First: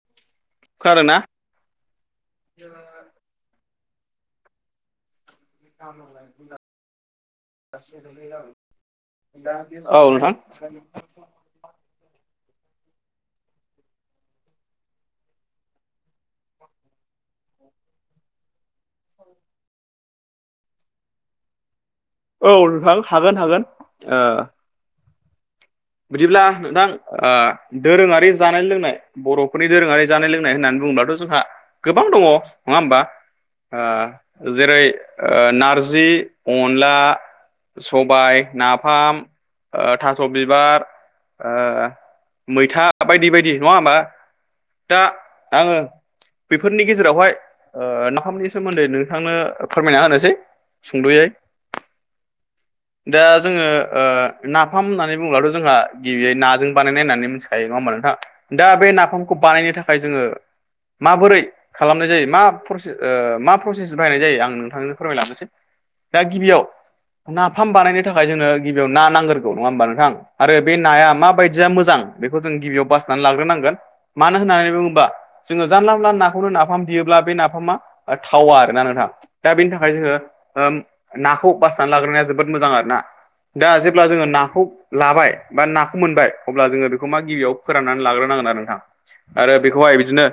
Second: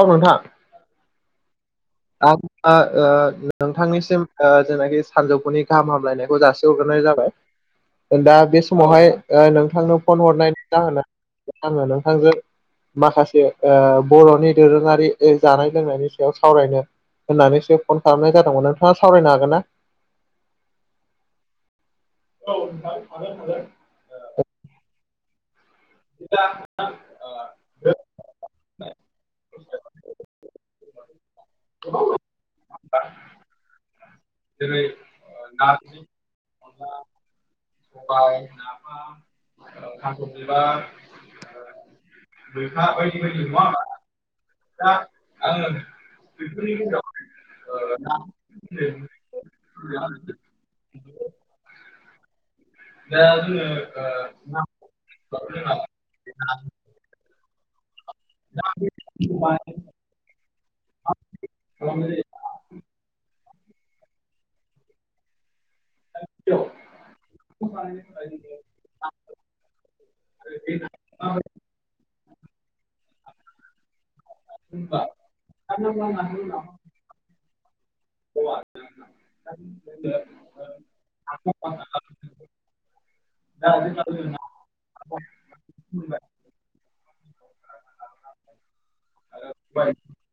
औ नोंथां खोनादों ना? आ आ अ आ नोंथांनिसिम ओ जेनाखि सानजौफुनि गाहाम हामलायनायखौ जासि हरग्रोनाय जाबाय। होमबा बे समावहाय ओ नोंथांनो औ फन नोंथां हरनायनि जाहोना आंङो नोथांजों माखासे आ बर'नि दोरोङारि जानाय लोंनायनि सायाव सावरायनो होननानैसो फन खालामनाय जादोंमोन नोंथाङा सावरायनो हागोन ना? औ नोंथां हागोन हागोन। ओ- बिदिब्ला नोंथां ओ-दोरोङारि जानाय लोंनाय बर'फोरनि दोरोङारि जानाय लोंनाय होननानै बुङोब्लाथ' जोंहा गोबां दङ नङा होमबा? जेरै ओ-नारजि, अनला। सबाय, नाफाम, ओ-थास' बिबार। मैथा बायदि बायदि नङा होमबा? दा आङो बेफोरनि गेजेरावहाय ओ-नाफामनि सोमोन्दै नोंथांनो फोरमायना होनोसै। सुंद'यै दा जोङो ओ-नाफाम होननानै होमब्लाथ' जोंहा गिबियै नाजों बानायनाय होननानै मिथिखायो नङा होनबा नोंथां? दा बे नाफामखौ बानायनो थाखाय जोङो। माबोरै खालामनाय जायो? मा प्रसेस ओ-मा? प्रसेसजों बाहायनाय जायो। आं नोंथांनो फोरमायलांनोसै दा गिबियाव नाफाम बानायनो थाखाय जोंनो गिबियाव ना नांग्रोगौ नङा होमबा नोंथां? आरो बे नाया माबायदिया मोजां बेखौ जों गिबियाव बासिनानै लाग्रोनांगोन। मानो होननानै बुङोबा जोङो जानला मोनला नाखौनो नाफाम देयोब्ला बे नाफामा ओ-थावा आरोना नोंथाङ दा बेनि थाखाय जोङो ओम। नाखौ बासिनानै लाग्रोनाया जोबोद मोजां आरो ना दा जेब्ला जोङो नाखौ लाबाय बा नाखौ मोनबाय अब्ला जोङो बेखौ मा गिबियाव फोराननानै लाग्रोनांगोन आरो नोंथां। आरो बेखौहाय बिदिनो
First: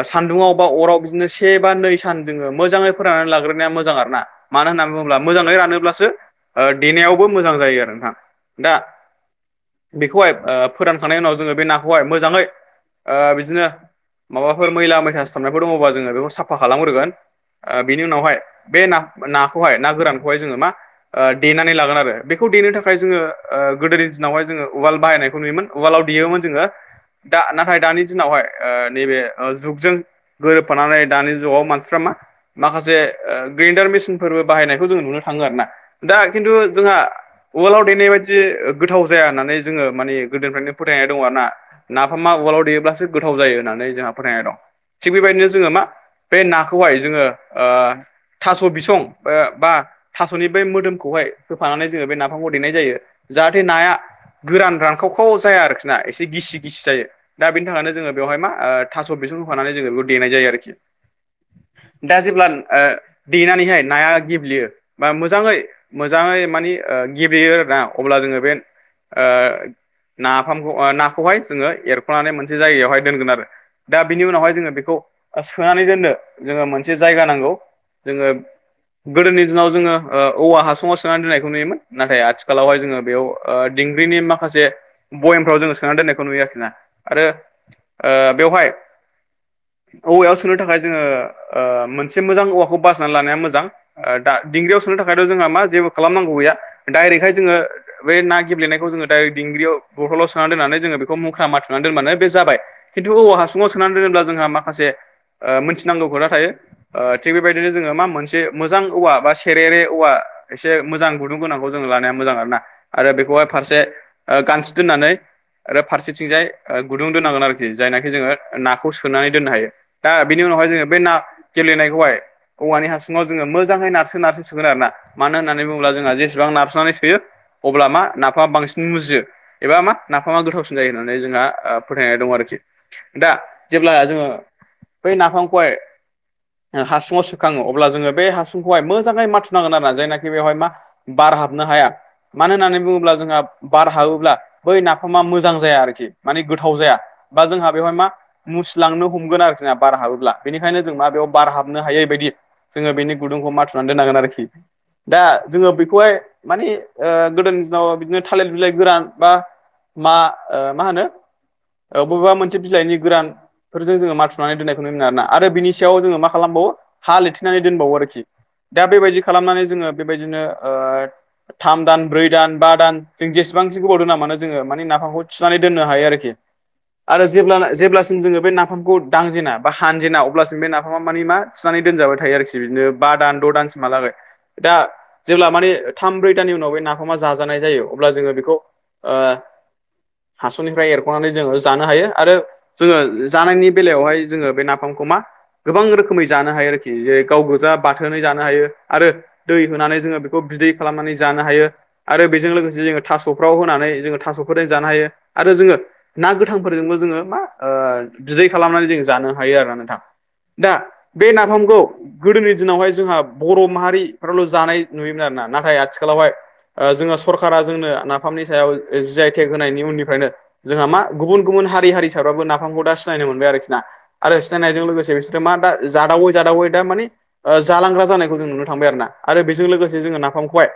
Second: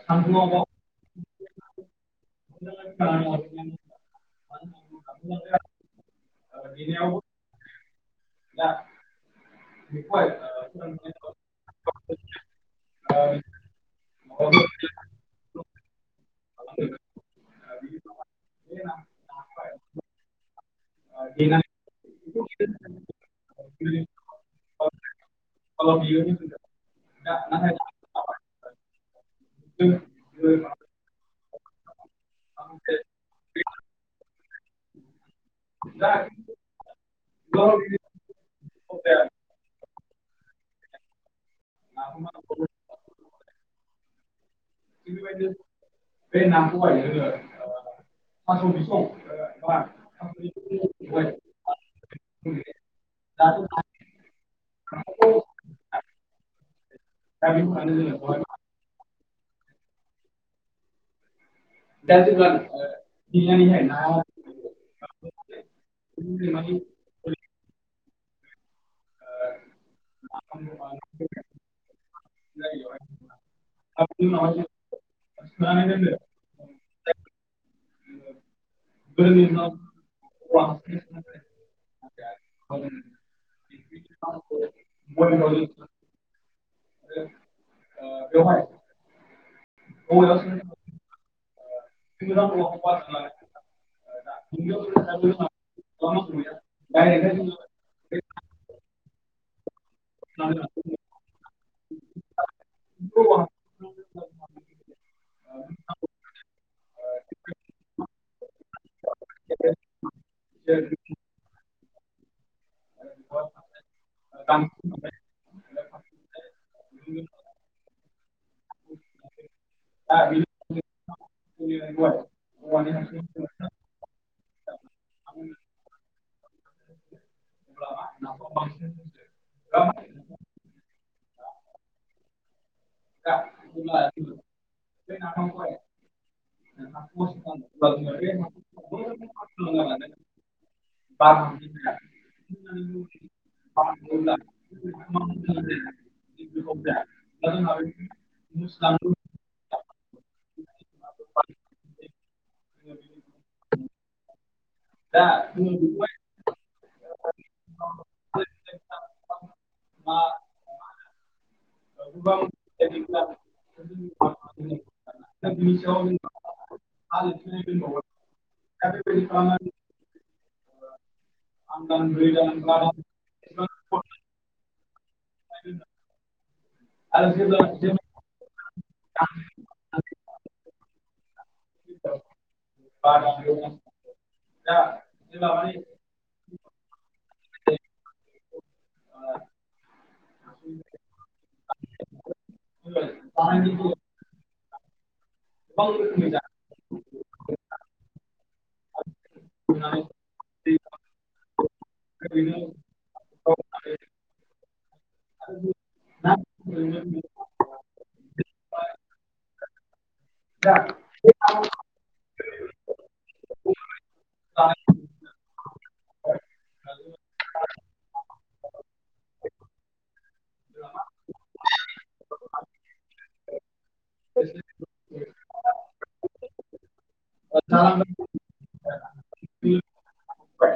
ओ-सान्दुुंआव बा अराव बिदिनो से बा नै सान जोङो मोजाङै फोराननानै लाग्रोनाया मोजां आरोना। मानो होननानै बुङोब्ला मोजाङै रानोब्लासो ओ- देनायावबो मोजां जायो आरो नोंथां। दा बेखौहाय ओ-फोरानखांनायनि उनाव जोङो बे नाखौहाय मोजाङै ओ-बिदिनो माबाफोर मैला मैसा सिथाबनायफोर दङबा जोङो बेखौ। साफा खालामग्रोगोन। ओ बिनि उनावहाय बे नाखौहाय ना गोरानखौहाय जोङो मा ओ देनानै लागोन आरो बेखौ देनो थाखाय जोङो ओ गोदोनि दिनावहाय जोङो उवाल बाहायनायखौ नुयोमोन उवालाव देयोमोन। जोङो दा नाथाय दानि दिनावहाय ओ नैबे जुगजों गोरोबफानानै दानि जुगाव मानसिफ्रा मा माखासे ओ ग्रेन्दार मेसिनफोरबो बाहायनायखौ जोङो नुनो थाङो आरोना। दा खिन्थु जोंहा उवालाव देनाय बायदि गोथाव जाया होननानै जोङो माने गोदोनिफ्रायनो फोथायनाय दङ आर ना नाफामा उवालाव देयोब्लासो गोथाव जायो होननानै जोंहा फोथायनाय दं। थिग बेबायदिनो जोङो मा बे नाखौहाय जोङो ओ थास' बिसं ओ बा थास'नि बे मोदोमखौहाय होफानानै जोङो बे नाफामखौ देनाय जायो। जाहाथे नाया गोरान रानखावखाव जाया आरोखि ना एसे गिसि गिसि जायो। दा बेनि थाखायनो जोङो बेवहाय मा ओ थास' बिसं होफानानै जोङो बेखौ देनाय जायो आरोखि। दा जेब्ला ओ देनानैहाय नाया गेब्लेयो बा मोजाङै मोजाङै माने ओ गेब्लेयो आरोना अब्ला जोङो बे ओ नाफामखौ नाखौहाय जोङो एरख'नानै मोनसे जायगायावहाय दोनगोन आरो दा बिनि उनावहाय जोङो बेखौ ओ सोनानै दोननो जोङो मोनसे जायगा नांगौ जोङो गोदोनि दिनाव जोङो ओ औवा हासुङाव सोनानै दोननायखौ नुयोमोन। नाथाय आथिखालावहाय जोङो बेयाव ओ दिंग्रिनि माखासे बयेमफ्राव जोङो सोननानै दोननायखौ नुयो आरोखिना। आरो ओ बेवहाय औवायाव सोनो थाखाय जोङो ओ मोनसे मोजां औवाखौ बासिनानै लानाया मोजां दा दिंग्रियाव सोनो थाखायथ' जोंहा मा जेबो खालामनांगौ गैया डाइरेक्टहाय जोङो बे ना गेब्लेनायखौ जोङो डाइरेक्ट दिंग्रियाव बटलाव सोनानै दोननानै जोङो मुक्रा माथुनानै दोनबानो बे जाबाय। खिन्थु औवा हासुङाव सोनानै दोनोब्ला जोंहा माखासे ओ मोनथिनांगौ खोथा थायो। ओ थिग बेबायदिनो जोङो मा मोनसे मोजां औवा बा सेरेरे औवा एसे मोजां गुदुं गोनांखौ जों लानाया मोजां आरोना आरो बेखौहाय फारसे ओ गानसि दोननानै आरो फारसेथिंजाय ओ गुदुं दोननांगोन आरोखि जायनाखि जोङो नाखौ सोनानै दोननो हायो। दा बेनि उनावहाय जोङो बे ना गेब्लेनायखौहाय औवानि हासुङाव जोङो मोजाङै नारसो नारसो सोगोन आरो ना मानो होन्नानै बुङोब्ला जोंहा जेसेबां नारसोनानै सोयो अब्ला मा नाफामा बांसिन मुजियो। एबा मा नाफामा गोथावसिन जायो होननानै जोंहा फोथायनाय दं आरोखि दा जेब्ला जोङो बै नाफामखौहाय ओ हासुङाव सोखाङो अब्ला जोङो बे हासुंखौहाय मोजाङै माथुनांगोन आरोना जायनाखि बेवहाय मा बार हाबनो हाया मा मानो होननानै बुङोब्ला जोंहा बार हाबोब्ला बै नाफामा मोजां जाया आरोखि माने गोथाव जाया बा जोंहा बेवहाय मा मुसिलांनो हमगोन आरोखि बार हाबोब्ला बेनिखायनो जों मा बेयाव बार हाबनो हायोबायदि जोङो बेनि गुदुंखौ माथुनानै दोननांगोन आरोखि दा जोङो बेखौहाय माने ओ गोदोनि दिनाव बिदिनो थालिर बिलाय गोरान बा मा मा होनो ओ बबेबा मोनसे बिलाइनि गोरानफोरजों जोङो माथुनानै दोननायखौनो आरोना आरो बिनि सायाव जोङो मा खालामबावो हा लेथेनानै दोनबावो आरोखि दा बेबायदि खालामनानै जोङो बेबायदिनो ओ थाम दान ब्रै दान बा दान जों जेसेबांसिम गोबाव दोना मानो जोङो माने नाफामखौ थिनानै दोननो हायो आरोखि आरो जेब्लाना जेब्लासिम जोङो बे नाफामखौ दांजेना बा हानजेना अब्लासिम बे नाफामा माने मा थिनानै दोनजाबाय थायो आरोखि बिदिनो बा दान द' दानसिमहालागै दा जेब्ला माने थाम ब्रै दाननि उनाव बे नाफामा जाजानाय जायो अब्ला जोङो बेखौ ओ हास'निफ्राय एरख'नानै जोङो जानो हायो आरो जोङो जानायनि बेलायावहाय जोङो बे नाफामखौ मा गोबां रोखोमै जानो हायो आरोखि जेरै गाव गोजा बाथोनै जानो हायो आरो दै होनानै जोङो खौ बिदै खालामनानै जानो हायो। आरो बेजों लोगोसे जोङो थास'फ्राव होनानै जोङो थास'फोरजों जानो हायो। आरो जोङो ना गोथांफोरजोंबो जोङो मा बिदै खालामनानै जों जानो हायो आरो ना नोंथां। दा बे नाफामखौ गोदोनि दिनावहाय जोंहा बर' माहारिफ्राल' जानाय नुयोमोन आरो ना। ना थाय आथिखालावहाय जोङो सरकारा जोंनो नाफामनि सायाव जि आय टेक होनायनि उननिफ्रायनो जोंहा मा गुबुन गुबुन हारि हारिसाबाबो नाफामखौ दा सिनायनो मोनबाय आरोखि ना। आरो सिनायनायजों लोगोसे बिसोरो मा दा जादावै जादावै दा माने ओ जालांग्रा जानायखौ जों नुनो थांबाय आरो ना। आरो बेजों लोगोसे जोङो नाफाम खौहाय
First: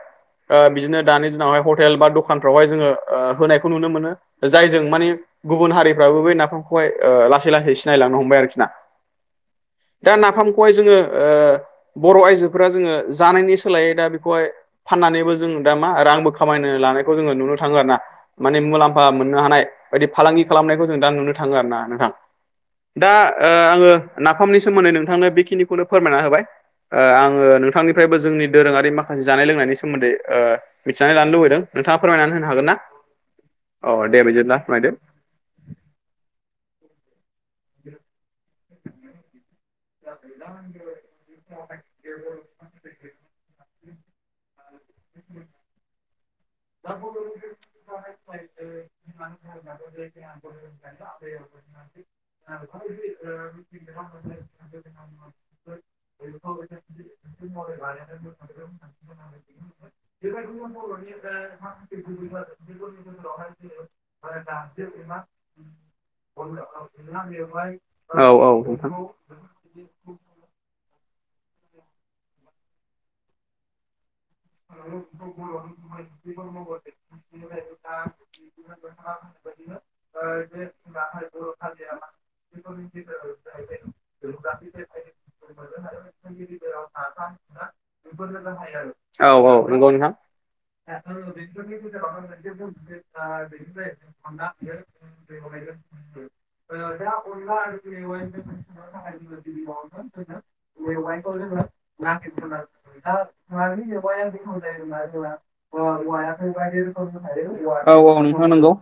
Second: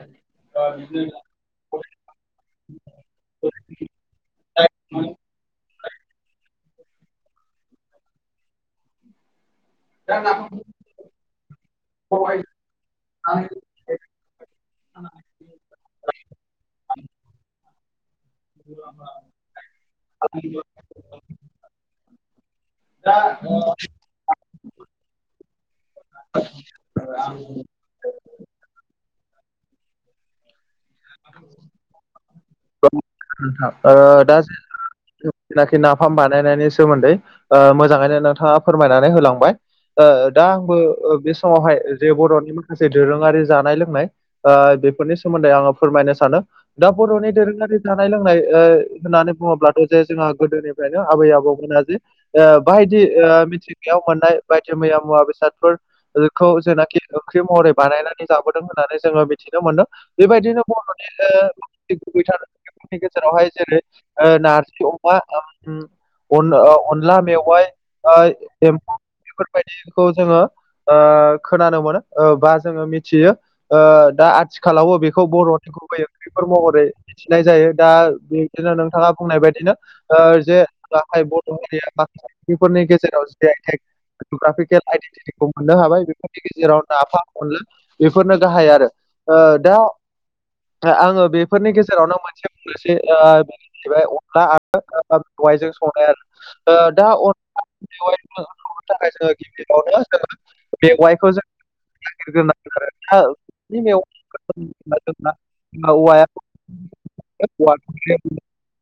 ओ बिदिनो दानि दिनावहाय ह टेल बा दखानफ्रावहाय जोङो ओ होनायखौ नुनो मोनो जायजों माने गुबुन हारिफ्राबो बै नाफामखौहाय ओ लासै लासै सिनायलांनो हमबाय आरोखि ना। [inaudible] दा नाफामखौहाय जोङो ओ बर' आइजोफोरा जोङो जानायनि सोलायै दा बे खौहाय फाननानैबो जों दा मा रांबो खामायनो लानायखौ जोङो नुनो थाङो आरो ना। माने मुलाम्फा मोननो हानाय बायदि फालांगि खालामनायखौ जों दा नुनो थाङो आरो ना नोंथां। दा आङो नाफामनि सोमोन्दै नोंथांनो बेखिनिखौनो फोरमायना होबाय। ओ आङो नोंथांनिफ्रायबो जोंनि दोरोङारि माखासे जानाय लोंनायनि सोमोन्दै ओ मिथिनानै लानो लुबैदों नोंथाङा फोरमायनानै होनो हागोन ना औ दे बिदिब्ला फोरमायदो? सोलाखि नाफाम बानायनायनि सोमोन्दै ओ मोजाङैनो नोंथाङा फोरमायनानै होलांबाय। ओ दा आंबो ओ बे समावहाय जे बर'नि माखासे दोरोङारि जानाय लोंनाय। ओ बेफोरनि सोमोन्दै आङो फोरमायनो सानो। दा बर'नि दोरोङारि जानाय लोंनाय होननानै बुङोब्लाथ' जे जोंहा गोदोनिफ्रायनो आबै आबौमोना जे ओ बायदि ओ मिथिंगायाव मोननाय बायदि मैया मुवा बेसाद फोरखौ जेनाखि ओंख्रि महरै बानायनानै जाबोदों होननानै जोङो मिथिनो मोनदों। बेबायदिनो बर'नि ओ माखासे गुबैथारनि गेजेरावहाय जेरै ओ नार जि अमा उम अन ओ अनला मेवाइ ओ औ नोंथां एम्फौ। बेफोर बायदिखौ जोङो ओ खोनानो मोनो ओ बा जोङो मिथियो ओ दा आथि खालावबो बेखौ बर'नि गुबै ओंख्रिफोर महरै मिन्थिनाय जायो। दा बेदिनो नोंथाङा बुंनाय बाय दिनो ओ जे गाहाय बर' हारिया माखासे फोरनि गेजेराव जिआयटेक जग्राफिकेल आइडेन्टिखौ मोननो हाबाय बेफोरनि गेजेराव नाफाम, अनला बेफोरनो गाहाय आरो। औ ओ औ दा नंगौ नोंथां। आङो बेफोरनि गेजेरावनो मोनसे बुंनोसै ओ बेनो जाहैबाय अन ला आरो ओ मेवायजों संनाय आरो दा अन [unintelligible] [unintelligible] [unintelligible] जोंना औवाया खौ बायदि रोखोमनि थायो। [unintelligible] औ नोंथां नंगौ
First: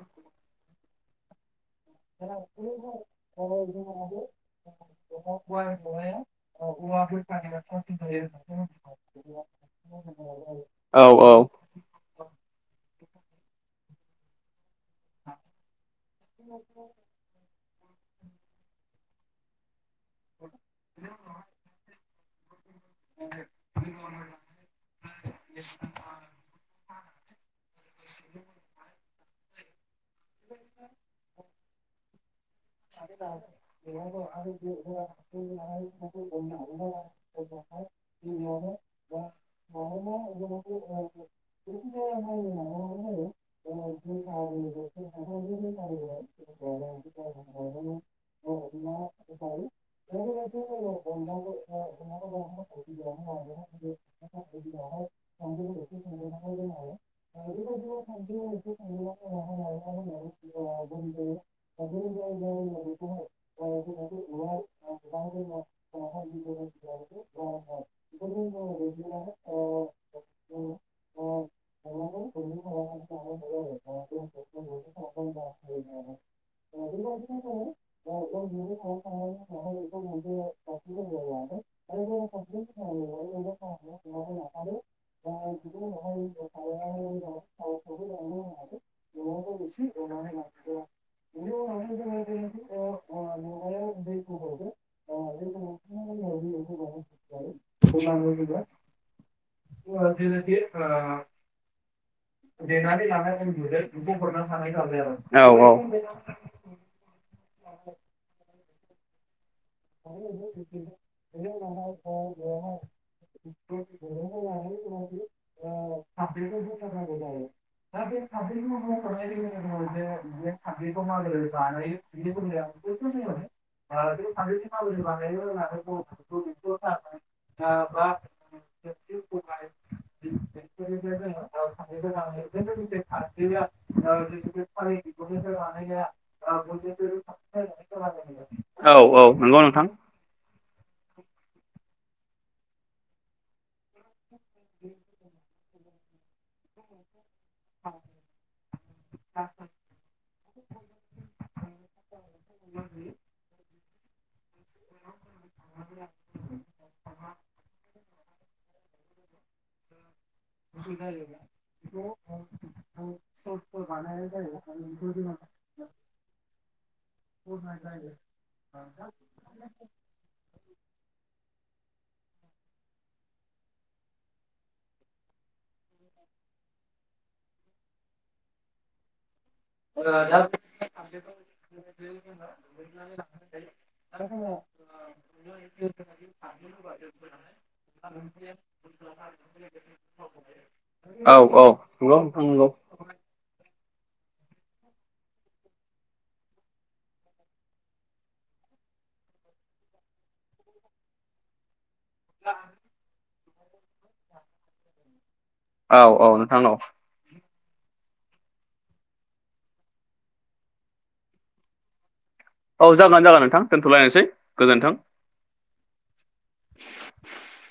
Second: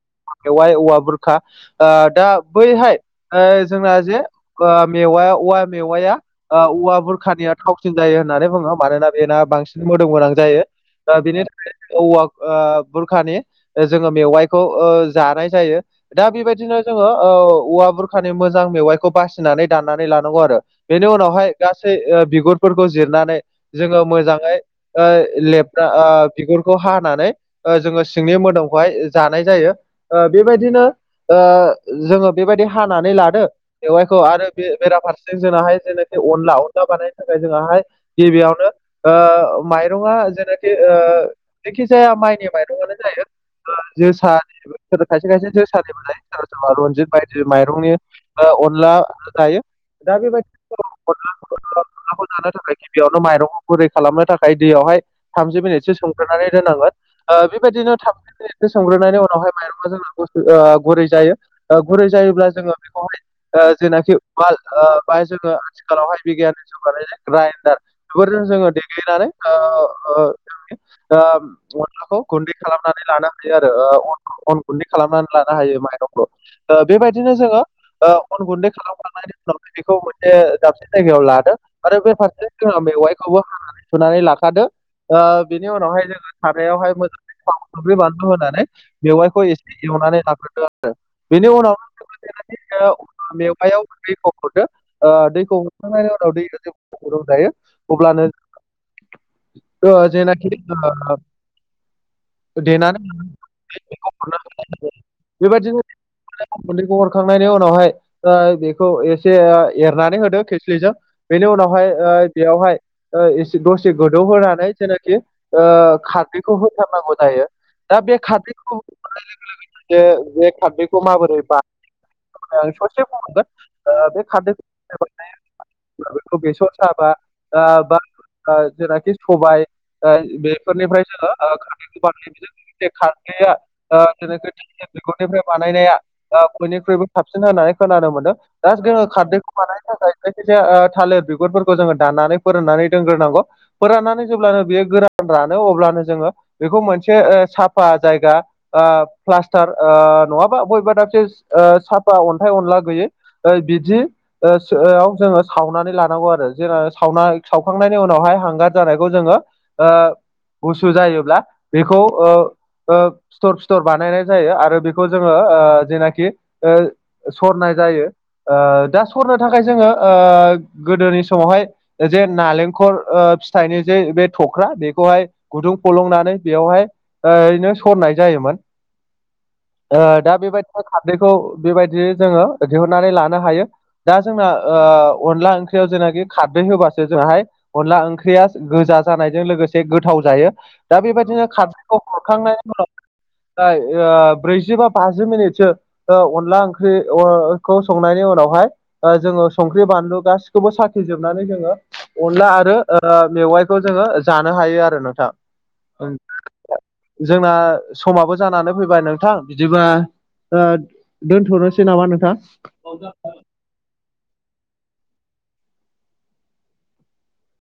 एवाइ औवा बुरखा ओ दा बैहाय ओ जोंना जे ओ मेवा औवा मेवाया औवा बुरखानिया थावसिन जायो होननानै बुङो मानोना बेना बांसिन मोदोम गोनां जायो। औ दा औ बेनि थाखाय औवा ओ बुरखानि जोङो मेवाइखौ ओ जानाय जायो। दा बेबायदिनो जोङो ओ औवा बुरखानि मोजां मेवाइ खौ बासिनानै दाननानै लानांगौ आरो। बेनि उनावहाय गासै ओ बिगुरफोरखौ जिरनानै जोङो मोजाङै ओ लेबना ओ बिगुरखौ हानानै ओ जोङो सिंनि मोदोमखौहाय जानाय जायो। ओ बेबायदिनो ओ जोङो बेबायदि हानानै लादो मेवाइखौ आरो बे बेराफारसे जोंनाहाय जेनाखि अनला अनला बानायनो थाखाय जोङा हाय गिबियावनो ओ माइरंङा जेनाखि ओ जेखि जाया माइनि माइरंङानो जायो। ओ जोसा [unintelligible] खायसे खायसे जोसानिबो जायो सोरबा सोरबा रनजित बायदि माइरंनि ओ अनला जायो। दा बेबायदि अनलाखौ जानो थाखाय गिबियावनो माइरंखौ गुरै खालामनो थाखाय दैयावहाय थामजि मिनिटसो सोमग्रोनानै दोनांगोन ओ बेबायदिनो थामजि मिनिटसो सोमग्रोनानै उनावहाय माइरं जों बुस्थु ओ गुरै जायो। ओ गुरै जायोब्ला जोंङो बेखौहाय ओ जेनाखि उवाल ओ बाहाय जोंङो आथिखालावहाय बिगियाननि जौगानायजे ग्राइन्दार बेफोरजों जोंङो देग्लिनानै ओ ओ ओ अनलाखौ गुन्दै खालामनानै लानो हायो आरो ओ अनखौ अन गुन्दै खालामनानै लानो हायो माइरं ओ बेबायदिनो जोंङो ओ अन गुन्दै खालामखांनायनि उनाव बेखौ मोनसे दाबसे जायगायाव लादों आरो बे फारसे जोंहा मेवाइखौबो हानानै सुनानै लाखादो लानानै [unintelligible] ओ बेनि उनावहाय जोंङो सारायावहाय मोजांङै थाव संख्रि बानलु होनानै मेवाइखौ एसे एवनानै लाग्रोदो बेनि उनाव [unintelligible] [unintelligible] मेवायाव दैखौ हरदो ओ दैखौ हरखांनायनि उनाव दैखौ ज फुदुंं जायो। अब्लानो ओ जेनाखि ओ [unintelligible] देनानै लानाय जों नुदों बेखौ हरनो हानाय जाबाय आरो। औ औ बेबायदिनो गुन्दैखौ हरखांनायनि उनावहाय ओ बेखौ एसे ओ एरनानै होदो खोस्लिजों। बेनि उनावहाय ओ बेयावहाय ओ एसे दसे गोदौहोनानै जेनाखि ओ खारदैखौ होथारनांगौ जायो। दा बे खारदैखौ जे जे खारदैखौ माबोरै बानायो ओ ससे बुंहरदो। फांनि खामानि बानायनो रोङाखै बेखौ बर'फोरखौ बेसर बे' साबा ओ बा ज [unintelligible] ओ जेनाखि सबाय ओ बेफोरनिफ्राय जोंङो ओ खारदैखौ बानायनाय जायो। [unintelligible] [unintelligible] निफ्राय बानायनाया बयनिख्रुइबो साबसिन होननानै खोनानो मोनदों। दा जोंङो औ औ खारदैखौ नंगौ नोंथां बानायनो थाखाय जायखिजाया ओ थालिर बिगुरफोरखौ जोंङो दाननानै फोराननानै दोनग्रोनांगौ। फोराननानै जेब्लानो बेयो गोरान रानो अब्लानो जोंङो बेखौ मोनसे ओ साफा जायगा आ प्लास्टार ओ नंङाबा बयेबा दाबसे साफा अन्थाइ अनला गोयै ओइ बिदि ओ सोआव जोंङो सावनानै लानांगौ आरो जों सावना सावखांनायनि उनावहाय हांगार जानायखौ जोंङो ओ गुसु जायोब्ला बेखौ ओ ओ फिथर -फिथर बानायनाय जायो आरो बेखौ जोंङो ओ जेनाखि सरनाय जायो। ओ दा सरनो थाखाय जोंङो ओ गोदोनि समावहाय ओ जे नालेंखर ओ फिथाइनि जे बे थ'ख्रा बेखौहाय गुदुं फलंनानै बेवहाय ओ ओरैनो सरनाय जायोमोन। ओ दा बेबायदिनो खारदैखौ बेबायदियै जोंङो दिहुननानै लानो हायो। दा जोंना ओ अनला ओंख्रियाव जेनाखि खारदै होबासो जोंहाय अनला ओंख्रिया गोजा जानायजों लोगोसे गोथाव जायो। दा औ बेबायदिनो औ खारैखौ नंगौ नोंथां नंगौ हरखांनायनि उनाव ब्रैजि बा बाजि मिनिटसो ओ अनला ओंख्रि अरखौ संनायनि उनावहाय ओ जोंङो संख्रि बानलु गासिखौबो साखिजोबनानै जोंङो अनला आरो ओ मेवाइखौ जोंङो जानो हायो आरो नोंथां। आंनाव जोंना समाबो जानानै फैबाय नोंथां बिदिबा ओ दोनथ'नोसै नामा नोंथां? औ जागोन जागोन नोंथां दोन्थ'लायनोसै गोजोन्थों [inaudible]